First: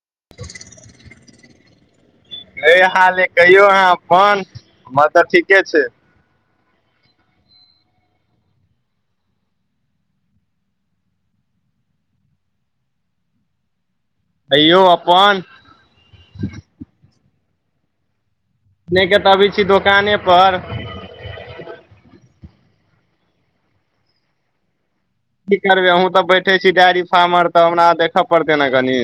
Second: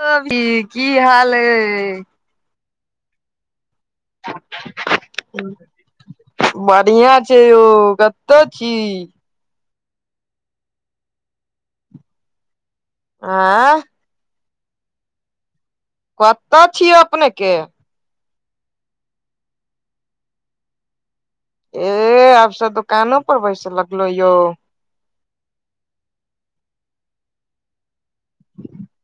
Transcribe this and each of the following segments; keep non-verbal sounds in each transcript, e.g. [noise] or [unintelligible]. हँ, गै की हाल ऐ। सहिये हाल ऐ, कहियौ अहां अपन? हमर तऽ ठीके छै। बढ़िया छै यौ कत्ता छी? ऐं कहियौ अप्पन कत्ता छी अपने के अपने के ते अभी छी दोकाने पर ऐ आब से दोकानो पर बैसे लागलौ यौ? की करबै अहूँ तब बैठय छी डैरी फार्मर तऽ हमरा देख खय पड़तय नै कनी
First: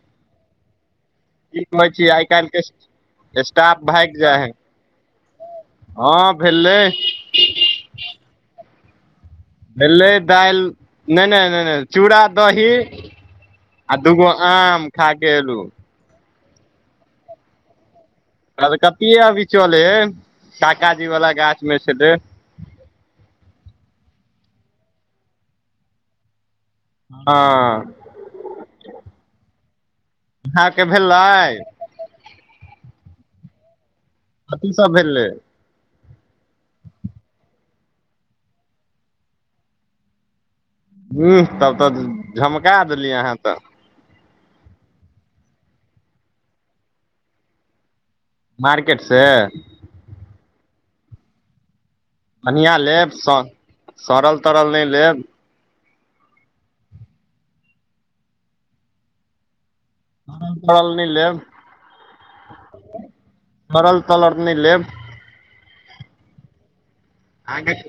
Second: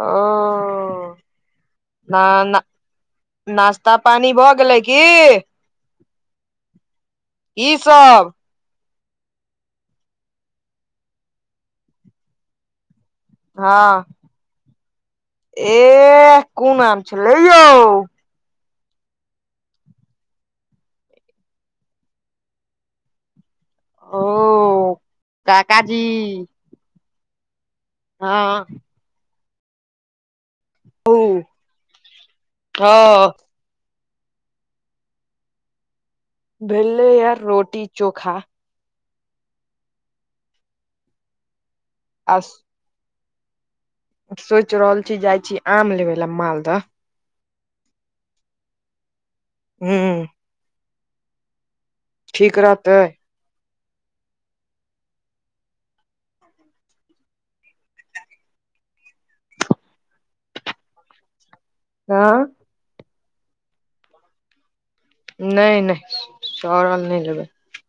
ओ की कहै छीयै आय काएल न के स्टाप नाश्ता भाएग पानी जाए भऽ हय। गेलै की हां भेलै की सब। भेलय दाएल नै-नै-नै चूड़ा-दही आ दूगो आम खाके ऐलू ए कोन आम छलै यौ? कलकतिए अभी चलै हय, काका जी वाला गाछ मे छले। ओ काकाजी हां। हां। अहाँ के भेलय? हां। अ की सब भेलय? भेलय यै रोटी-चोखा। ऊंह तब तै झमका देलिए अहाँ तै सौच रहल छी जाय छीयै आम लेबे लै मालदह। मार्केट से हूं। ठीक रहतै [unintelligible] स-सड़ल तरल नै लेब सड़ल-तरल नै लेब। हां। सड़ल-तलर नै लेब। नै-नै सड़ल नै लेबय। ऐखेन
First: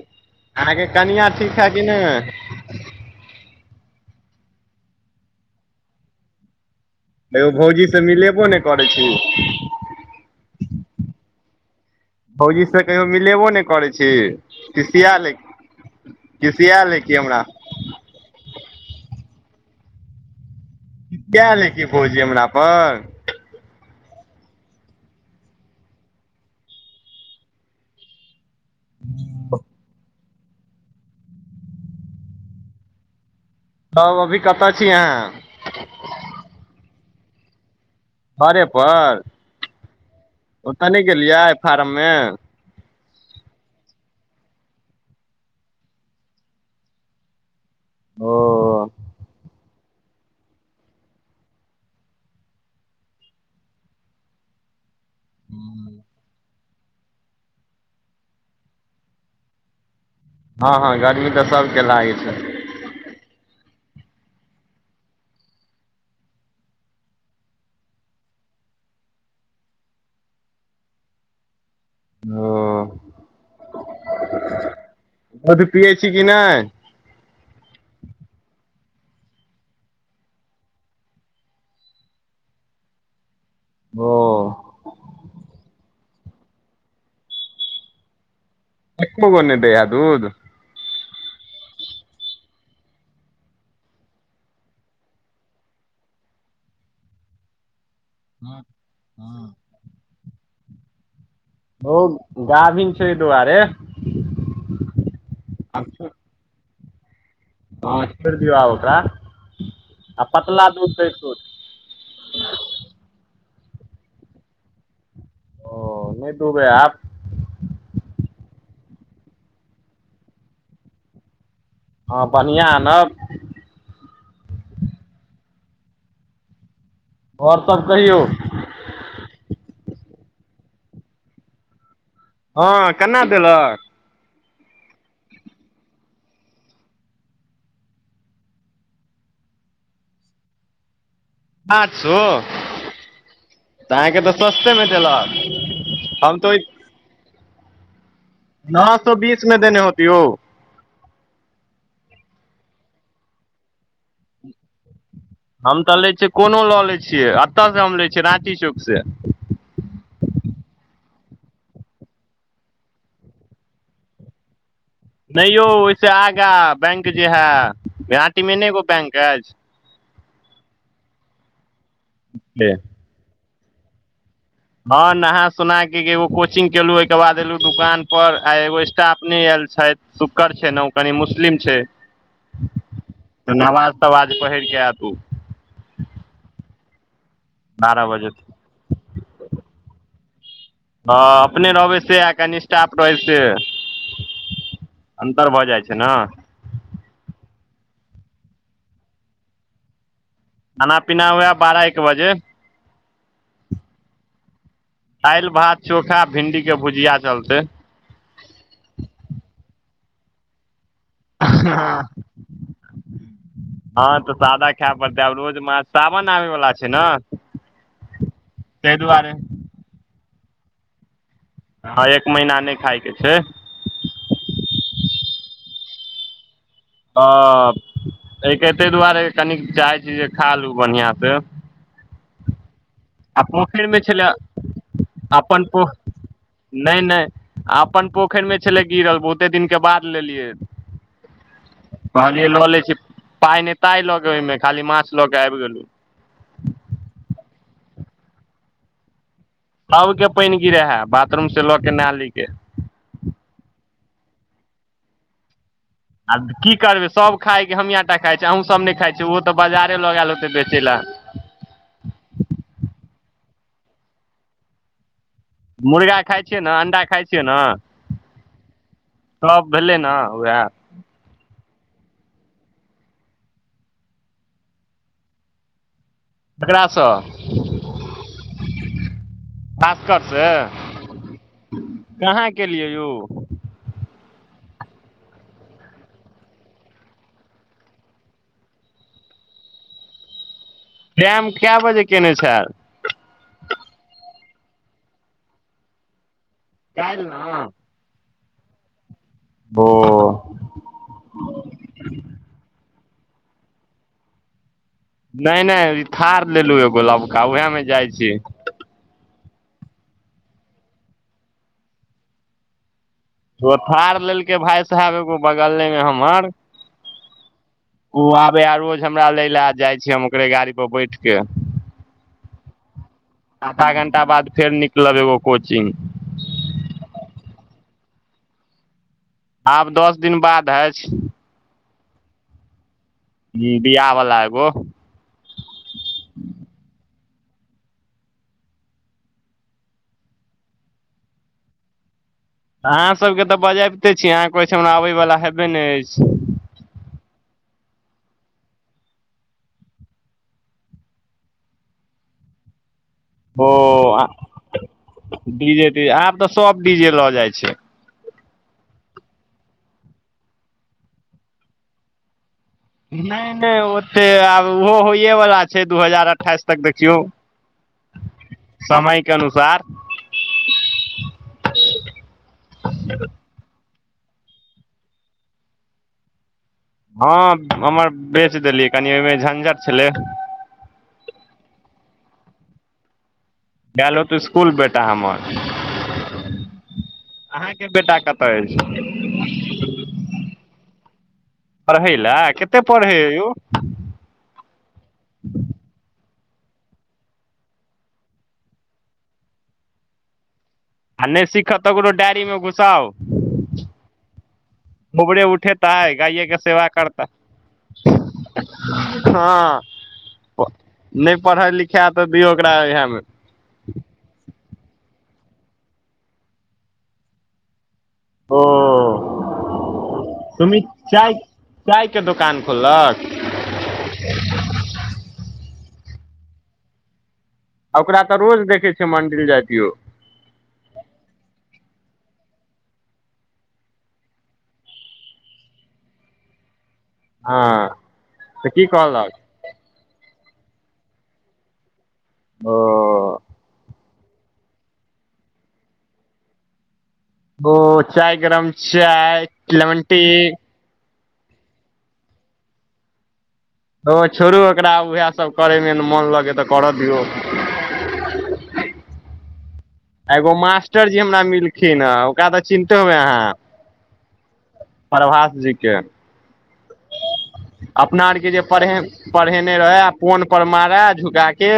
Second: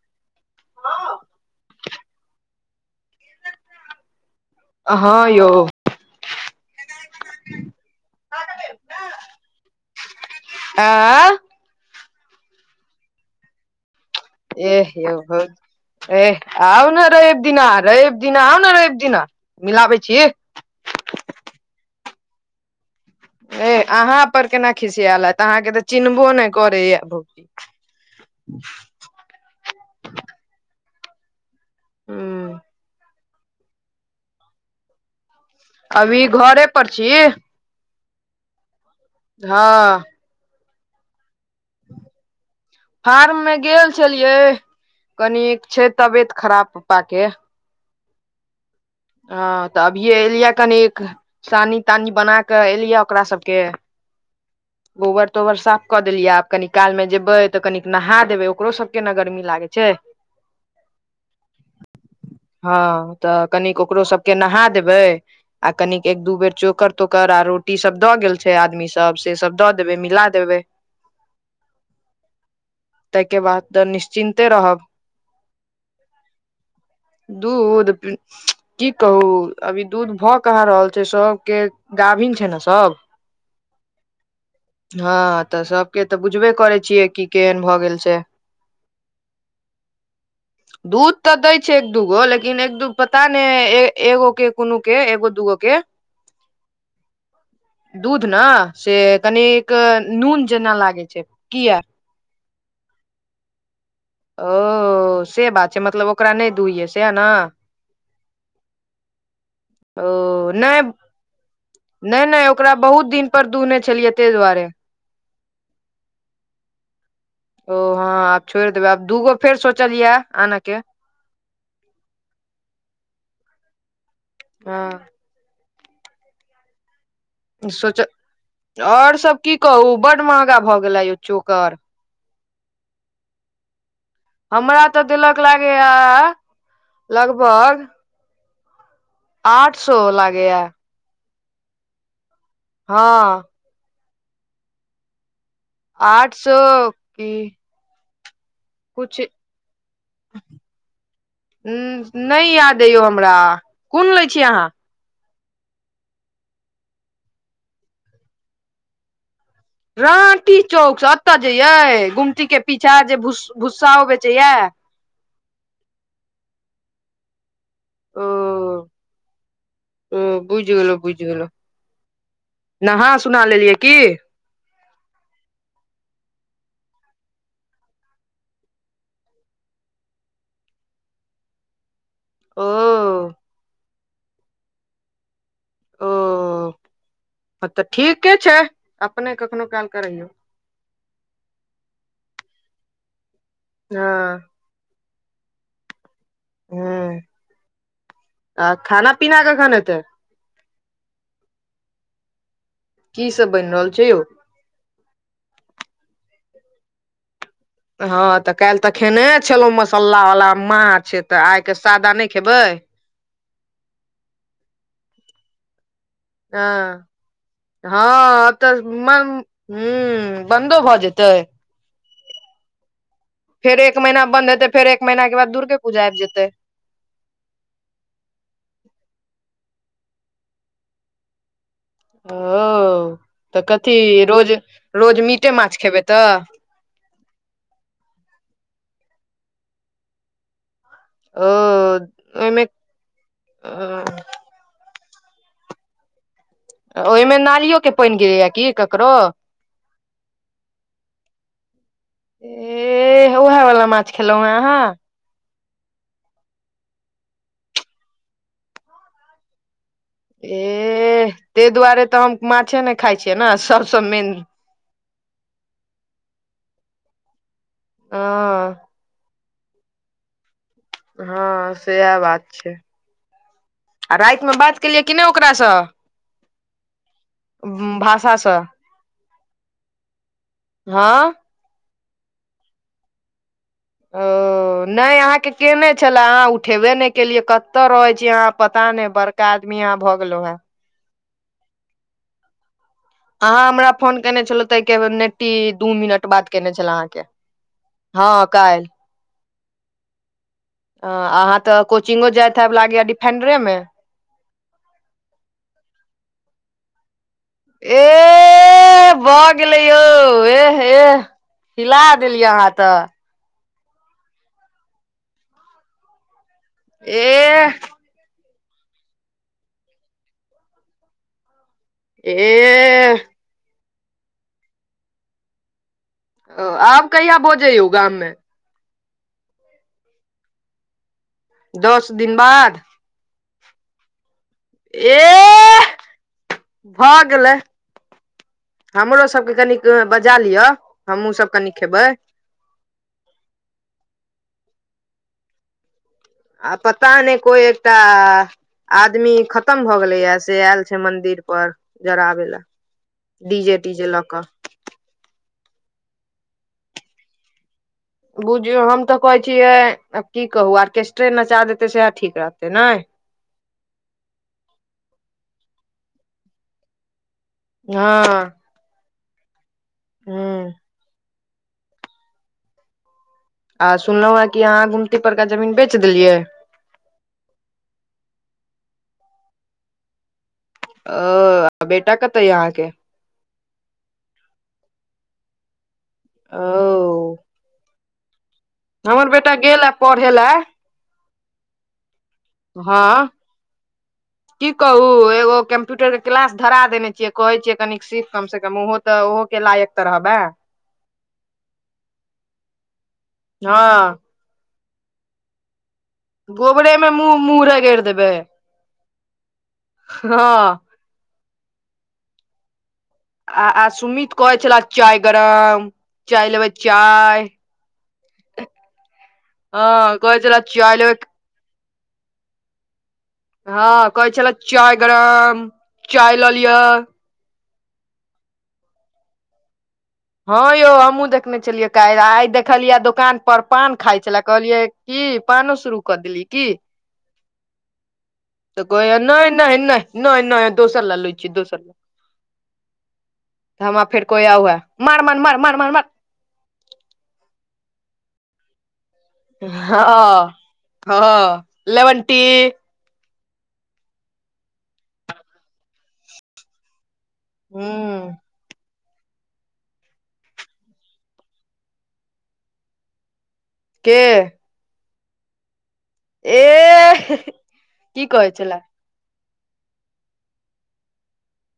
अहाँके कनिया ठीक हे कि नै? हां यौ। हेयौ भौजी से मिलेबो नै करै छी? ऐं भौजी से कहियो मिलेबौ नै करय छी। एह यौ खिसियाल भौजी एह आउ खिसियाल नै कि रैब हमरा दिना अहां रैब दिना आउ नै रैव दिना मिलाबै छी। खिसयेल यै की भउजी हमरा पर? ए अहाँ पर केना खिसयैल हैत अहाँके तऽ चिन्हबो नै करय यै भौजी। [inaudible] [inaudible] हुं। तब अभी कता छी अहाँ? अभी घरे पर छी। घरे पर? हँ। ओतऽ नैय गेलियै फारम में? फारम में गेल छलियै कनिक छै तबियत खराब पप्पा के। ओ। हँ तऽ अभिये एलियए कनीक सानी-तानी बना कऽ एलियै ओकरा सबके गोबर-तोबर साफ कऽ देलियए आब कनि काल में जेबै तऽ कनिक नहा देबै ओकरो सबके न गर्मी लागै छैय। हँ हँ गर्मी तऽ सबके लागै छै। हँ तऽ कनिक ओकरो सबके नहा देबै आ कनिक एक दू बेर चोकर-तोकर आ रोटी सब दऽ गेल छै आदमी सब से सब दऽ देबै मिला देबै। ओ तयके बाद तऽ निश्चिन्ते रहब। अभी पियै छी की नैय? दूध उम्म की कहू अभी दूध भऽ कहाँ रहल छैय सबके गाभिन छैय न सब। [inaudible] [inaudible] ओ हँ तऽ सबके तऽ बुझबे करै छियै की केहेन भऽ गेल छै। एक्को गो नैय दैया दूध? दूध तऽ दै छै एक दूगो लेकिन एक दू पता नैय ए एगो के कुनो के एगो-दूगो के [inaudible] दूध न से कनिक नून जेना लागै छै कियै? ओ गाभीन छै अय दुआरे। ओ से बात छैय मतलब आब ओकरा नैय दुहियए सएह न? हँ छोइड़ दियौ आब ओकरा। ओ पतला नैय, दूध दै छूट नैय-नैय ओकरा बहुत दिन पर दुहने छेलियै तय दुआरे। ओ नैय दुहबै आब। ओ हँ आब छोइड़ देबै आब दूगो फेर सोचलियै आनऽ के। हँ बन्हिआँ आनब। हँ। आओर सब सोचऽ कहियौ और सब की कहू बड महगा भऽ गेला यौ चोकर। हँ केना देलक? हमरा तऽ देलक लागैआ लगभग आठ सो लागैया। पाँच सो? हँ। तऽ अहाँके तऽ सस्तेमें देलऽक। आठ सो की न तो कुछ बीस में देने होतिओ। न्न नैय याद अय यौ हमरा कुन लैय छियै अहाँ? हम तऽ लै छियै कोनो लऽ लै छियै अतऽ से हम लैय छियै राँटी चौक से। राँटी चौक स अतऽ जे यैय गुमती के पीछा जे भूस भूस्साओ बेचैया? नैय यौ ओय से आगा बैंक जे है राँटी में नै एगो बैंक अइछ? हम्म बुइझ गेलौं बुइझ गेलौं। पेलेऽ। नहा सुना लेलियै की। हँ नहा सुना के एगो कोचिंग केलहु ओहिके बाद एलहु दुकान पर आ एगो स्टाफ नहि आयल छथि। सुकड़ छै न ओकनी मुस्लिम छै। ओ नवाज तवाज पहिर कऽ एत उ। ओ हँ तऽ बारह बजे ठीके छै अपने कखनो काल क रहयौ। हँ अपने रहबै से आ कनि स्टाफ रहै से। हँ। अन्तर भऽ जाइ छै न। ह आ खाना पीना कखन हेतै। खाना पीना हुएह बारह एक बजे। की सब बनि रहल छै यौ। दालि भात चोखा भिण्डीके भुजिया चलतै। हँ तऽ काल्हि तऽ खेने छलेलहुँं मसाल्ला वाला माछ तऽ आइके सादा नहि खेबै। हँ तऽ सादा खै पड़तै आब रोज माछ। सााबन। हँ हँ तऽ मन। दुआरे हूं बन्दो भऽ जेतै। हँ एक महीना नहि खाायके छै। फेर एक महिना बन्द हेतै फेर एकमहिनााक बाद दुर्गपुजा आबि जेतै। ह एक तै दुआरे कनिक चाहै छी जे खा लू बढ़िआँ से। ओ तऽ कथी पोखरिमे छलै रोज रोज मीटे अपन माछ पो खेबै तऽ। नहि नहि अपन पोखैरमे छलै गिरल बहुते दिनके बाद लेलियै। ओ कहलिए ओहिमे ल लै छी पाइ नई ताई लऽ गई है ओइमे खाली माछ लऽ के आबि गेलहु। ओहिमे नालियो के पानि गिरैया की ककरो। सबके पानि गिरे है बाथरूम से लऽ के नाली के। एह उएह वाला माछ खेलौॅं हें अहाँ। आ की करबै सभ खायके हमिय टा खााय छी अहूँ सब नहि खाइ छीयै ओहो तऽ बाजारे लगल होतै बेचे लए। एह ताहि दुआरे तऽ हम माछे नहि खाइ छियै ने सबसँ मेन। मुर्गा खाइ छियै न अंडा खाइ छियै न। आं। फ्लाव भेलै न वएह। हँ सेहै बात छै। आ रातिमे बात केलियै की नहि ओकरासँ। ककरासँ भाषासँ भास्कर से। हँ। कहाँ केलियै यौ। ह। नहि अहाँ के केने छले अहाँ उठेबे नहि केलियै कत रहे छीय अहां पता नहि बड़। आदमी यहाँ भऽ गेलो है। टाइम कए बजे केने छै। अहाँ हमरा फोन केने छलहु तऽ के नेट्टी दू मिनट बात केयने छल अहाँके। काल्हि ने हँ काइल। बो। अ अहाँ तऽ कोचिंगो जाइत हयब लागैया डिफेंडरे मे। नै- नै थार लेलु एगो लबका उहे मे जाइ छी। गेले यौ एह एह हिला देलियै अहाँ त। तो थार लेलकै भाय साहब एगो बगलेमे हमर। एह। उ आबेया रोज हमरा लय लए आ जाइ छी हम ओकरे गाड़ी पर बैठके। एह। आधा घंटा बाद फेर निकलब एगो कोचिंग। ओ आब कहिया भोज अय यौ गाममे। आब दस दिन बाद अछि। दस दिन बाद। ह बियाह बला एगो। एह भऽ गेलै। हमरो सबके कनी कऽ बजा लिअ हमहुँ सब कनी खेबै। अहाँसभके तऽ बजाबिते छी अहाँ कहय छी हमरा आबै वला हेबे नै अछि। आ पता नै कोइ एकटा आदमी खतम भ गेलै य से आयल छैय मंदिर पर जराबे लऽ। ओ डीजे तीजे कऽ डीजे तीजे आब त सऽब डीजेे लऽ जाइ छैय। बुझियौ हम त कहै छियै आब की कहू आर्केस्ट्रे नचा देतै सएह ठीक रहतै नय। नै- नै ओते आब ओहो होइए वला छैय दू हजार अठाइस तक देखियौ। हँ। समयके अनुसार। हँ। आ सुनलौं हैं कि अहाँ गुमती परका जमीन बेच देलियै। हँ हमर बेच देलियै कनि ओयमे झंझट छलै। ओ आ बेटा कतऽ ये अहाँके। गेलत इसकुल बेटा हमर। ओ अहाँके बेटा कत अइछ। हमर बेटा गेलए पढ़े लए। पढ़ै लए। कते पढ़ै हँ। यौ की कहू एगो कम्प्यूटरके क्लास धरा देने छियै कहै छियै कनिक सीख कमसँ कम उहो त ओहो के लायक त रहबैं। आ नै सिखत तकरो डायरीमे घुसाउ, हँ गोबरे उठेत तय गायए क सेवा गोबरे मे करतै। मुँह मुँह रगड़ि देबै हँ नै पढ़ै लिखे त दियौ ओकरा इहेमे। आ- आ सुमित कहै छले चाय गरम चाय लेबै चाय। ओ हँ कहै छले चाय लेबै चायके दोकान खोललक। हँ कहै छले चाय गरम चाय लऽ लियअ। आ ओकरा त रोज देखै छियै मंडिल जाइत यौ। हँ यौ हमहुँ देखने छलियै काइल आइ देखलियै दोकान पर पान खाय छले कहलियै की पानो शुरू क देलियै की। हँ। तऽ त की कहैये कहलक नै-नै- नै- नै- नै दोसर लए लय छी दोसर लए। ओ हमरा फेर कोहईयै ओहै मार मार मार मार मार मार। ओ चाय गरम चाय। लेमन टी हँअ हँ लेवनटी। तो छोड़ू ओकरा उहै सब करै में न मोन लगै तऽ करऽ दियौ। हूँ। एगो मास्टरजी हमरा मिलखिन हँ ओकरा तऽ चिन्हतो होबै अहाँ। के? प्रभास जी के। एह ही ही। अपना आर के जे पढ़े पढ़ेने रहे पोन पर मारै झुका के।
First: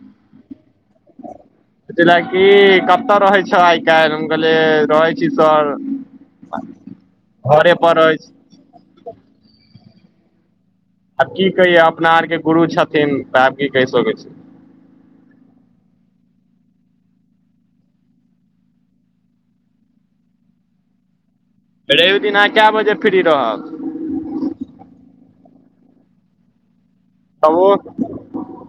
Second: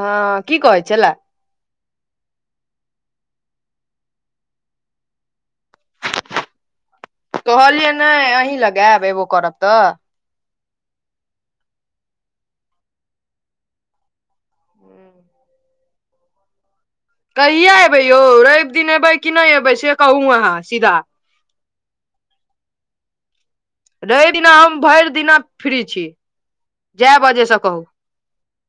हँ की कहै छेलै? कहै छलै की कतअ रहै छऽ आइ-काइल हम कहलिये रहै छी सर [unintelligible] कहलियै पर रहै नैय छी अहीं लग ऐब एब्बो करब तऽ। आब की कहियै अपना आरके गुरु छथिन तऽ आब की कैह सकै छी। हूं। कहिया एबै यौ रैब दिन एबै कि नैय एबै से कहू अहाँ सीधा। रैब दिन अहाँ कए बजे फ्री रहब? रैब दिना हम भैर दिना फ्री छी। जैय बजेसँ कहू।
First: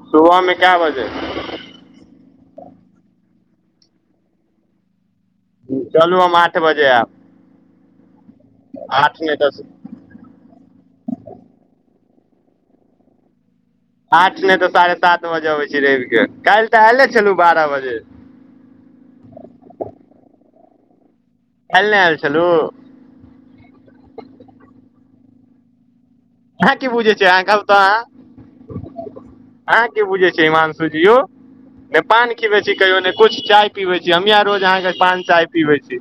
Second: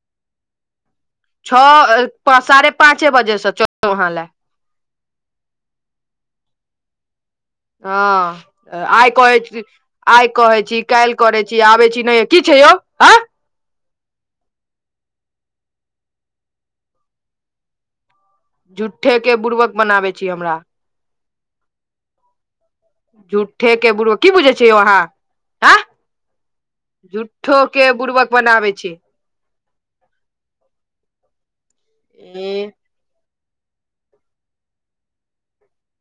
सुबहमे कए बजे छऽ अ पा साढ़े पाँचे बजे स चलब अहाँ लए। चलू हम आठ बजे ऐब। हँ आइ नहि तऽ कहै आइ कहै छी काइल करै छी आबै छी नैय की छै यौ हँ। आठ नैय तऽ साढ़े सात बजे अबै छै रैब के काइल तऽ एले छलू बारह बजे। झूट्ठे के बुुरबक बनाबै छी हमरा। काइल नैय ऐल छलू? झूट्ठे के बुरबक की बुझै छियौ अहाँ आँ। अहाँ की बुझै छियै अहाँ झूट्ठो कहू तऽ के अहाँ बुरबक बनाबै छी। अहाँ की बुझै छी हिमानंशुजी यौ नैय पान खिबै ए छी कहियो नैय कुछ चाय पीबै छी हमहीं अहाँ रोज अहाँके पान चाय पीबै छी।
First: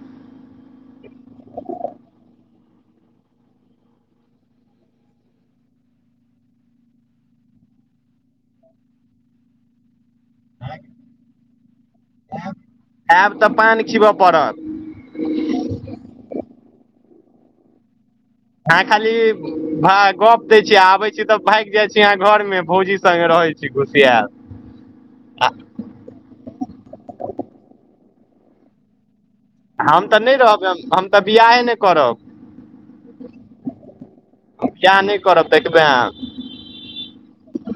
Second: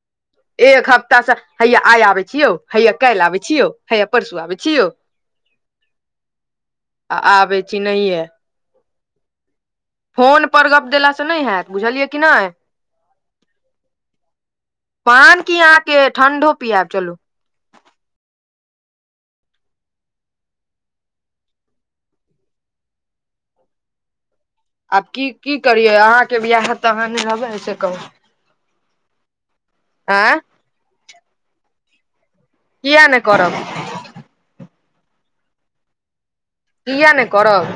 एक हफ्ता स हैया आइ आबै छी यौ हैया काइल आबै छी यौ हैया परसू आबै छी यौ आ आबै छी नहिये। फोन पर गप्प देलासँ नै हैत बुझलियै कि नै। एब तऽ पान खिबऽ पड़त। पान की अहाँके ठण्डो पिएब चलू। आहाँ खाली भऽ गप दय छी आबै छी तऽ भाइग जाय छी आहाँ घर में भौजी संगे रहै छी घुसियैल। आब की की करियै अहाँके बियाह हैत तऽ अहाँ नै रहबै से कहू। हम तऽ नै आँय रहबै हम तऽ बियाहे नै करब। कियै नै करब? हम बियाह नै करब देखबै अहाँ। कियै नै करब?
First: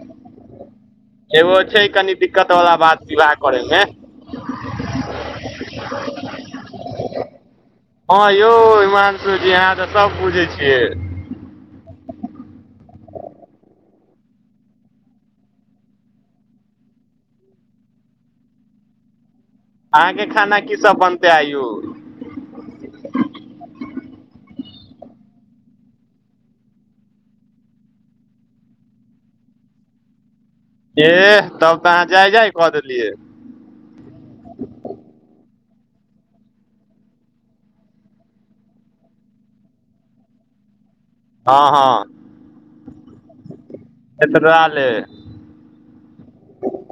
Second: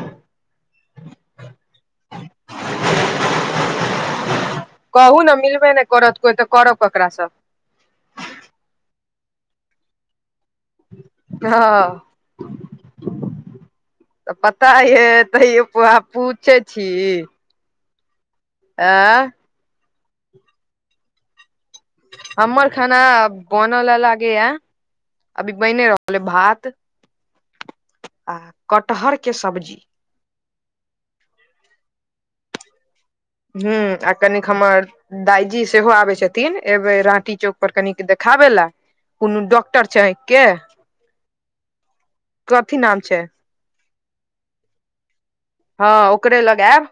एगो छै कनी दिक्कत वला बात विवाह करै में। कहू न मिलबे नै करत कोई तऽ करब ककरा स। हँ यौ हिमांशु जी! अहाँ तऽ सब बुझै छियै। हँ। तऽ पता य, तयौ आहा पूछे छी। आ। अहाँके खाना की सब बनते आय यों? हम्मर खाना बनल लागे य। अभी बेने रहलै, भात, आ कटहर के सब्जी। एह तब तऽ अहाँ जाय -जाय कऽ देलियै। हू आ कनी खमर। दाइजी सेहो आबै छथिन, एयबै राँटी चौक पर, कनिक देखाबै लए। कोनो डॉक्टर छै आँख के? हँ- हँ कथी नाम छै एतबै नै। हँ, ओकरे लगायब।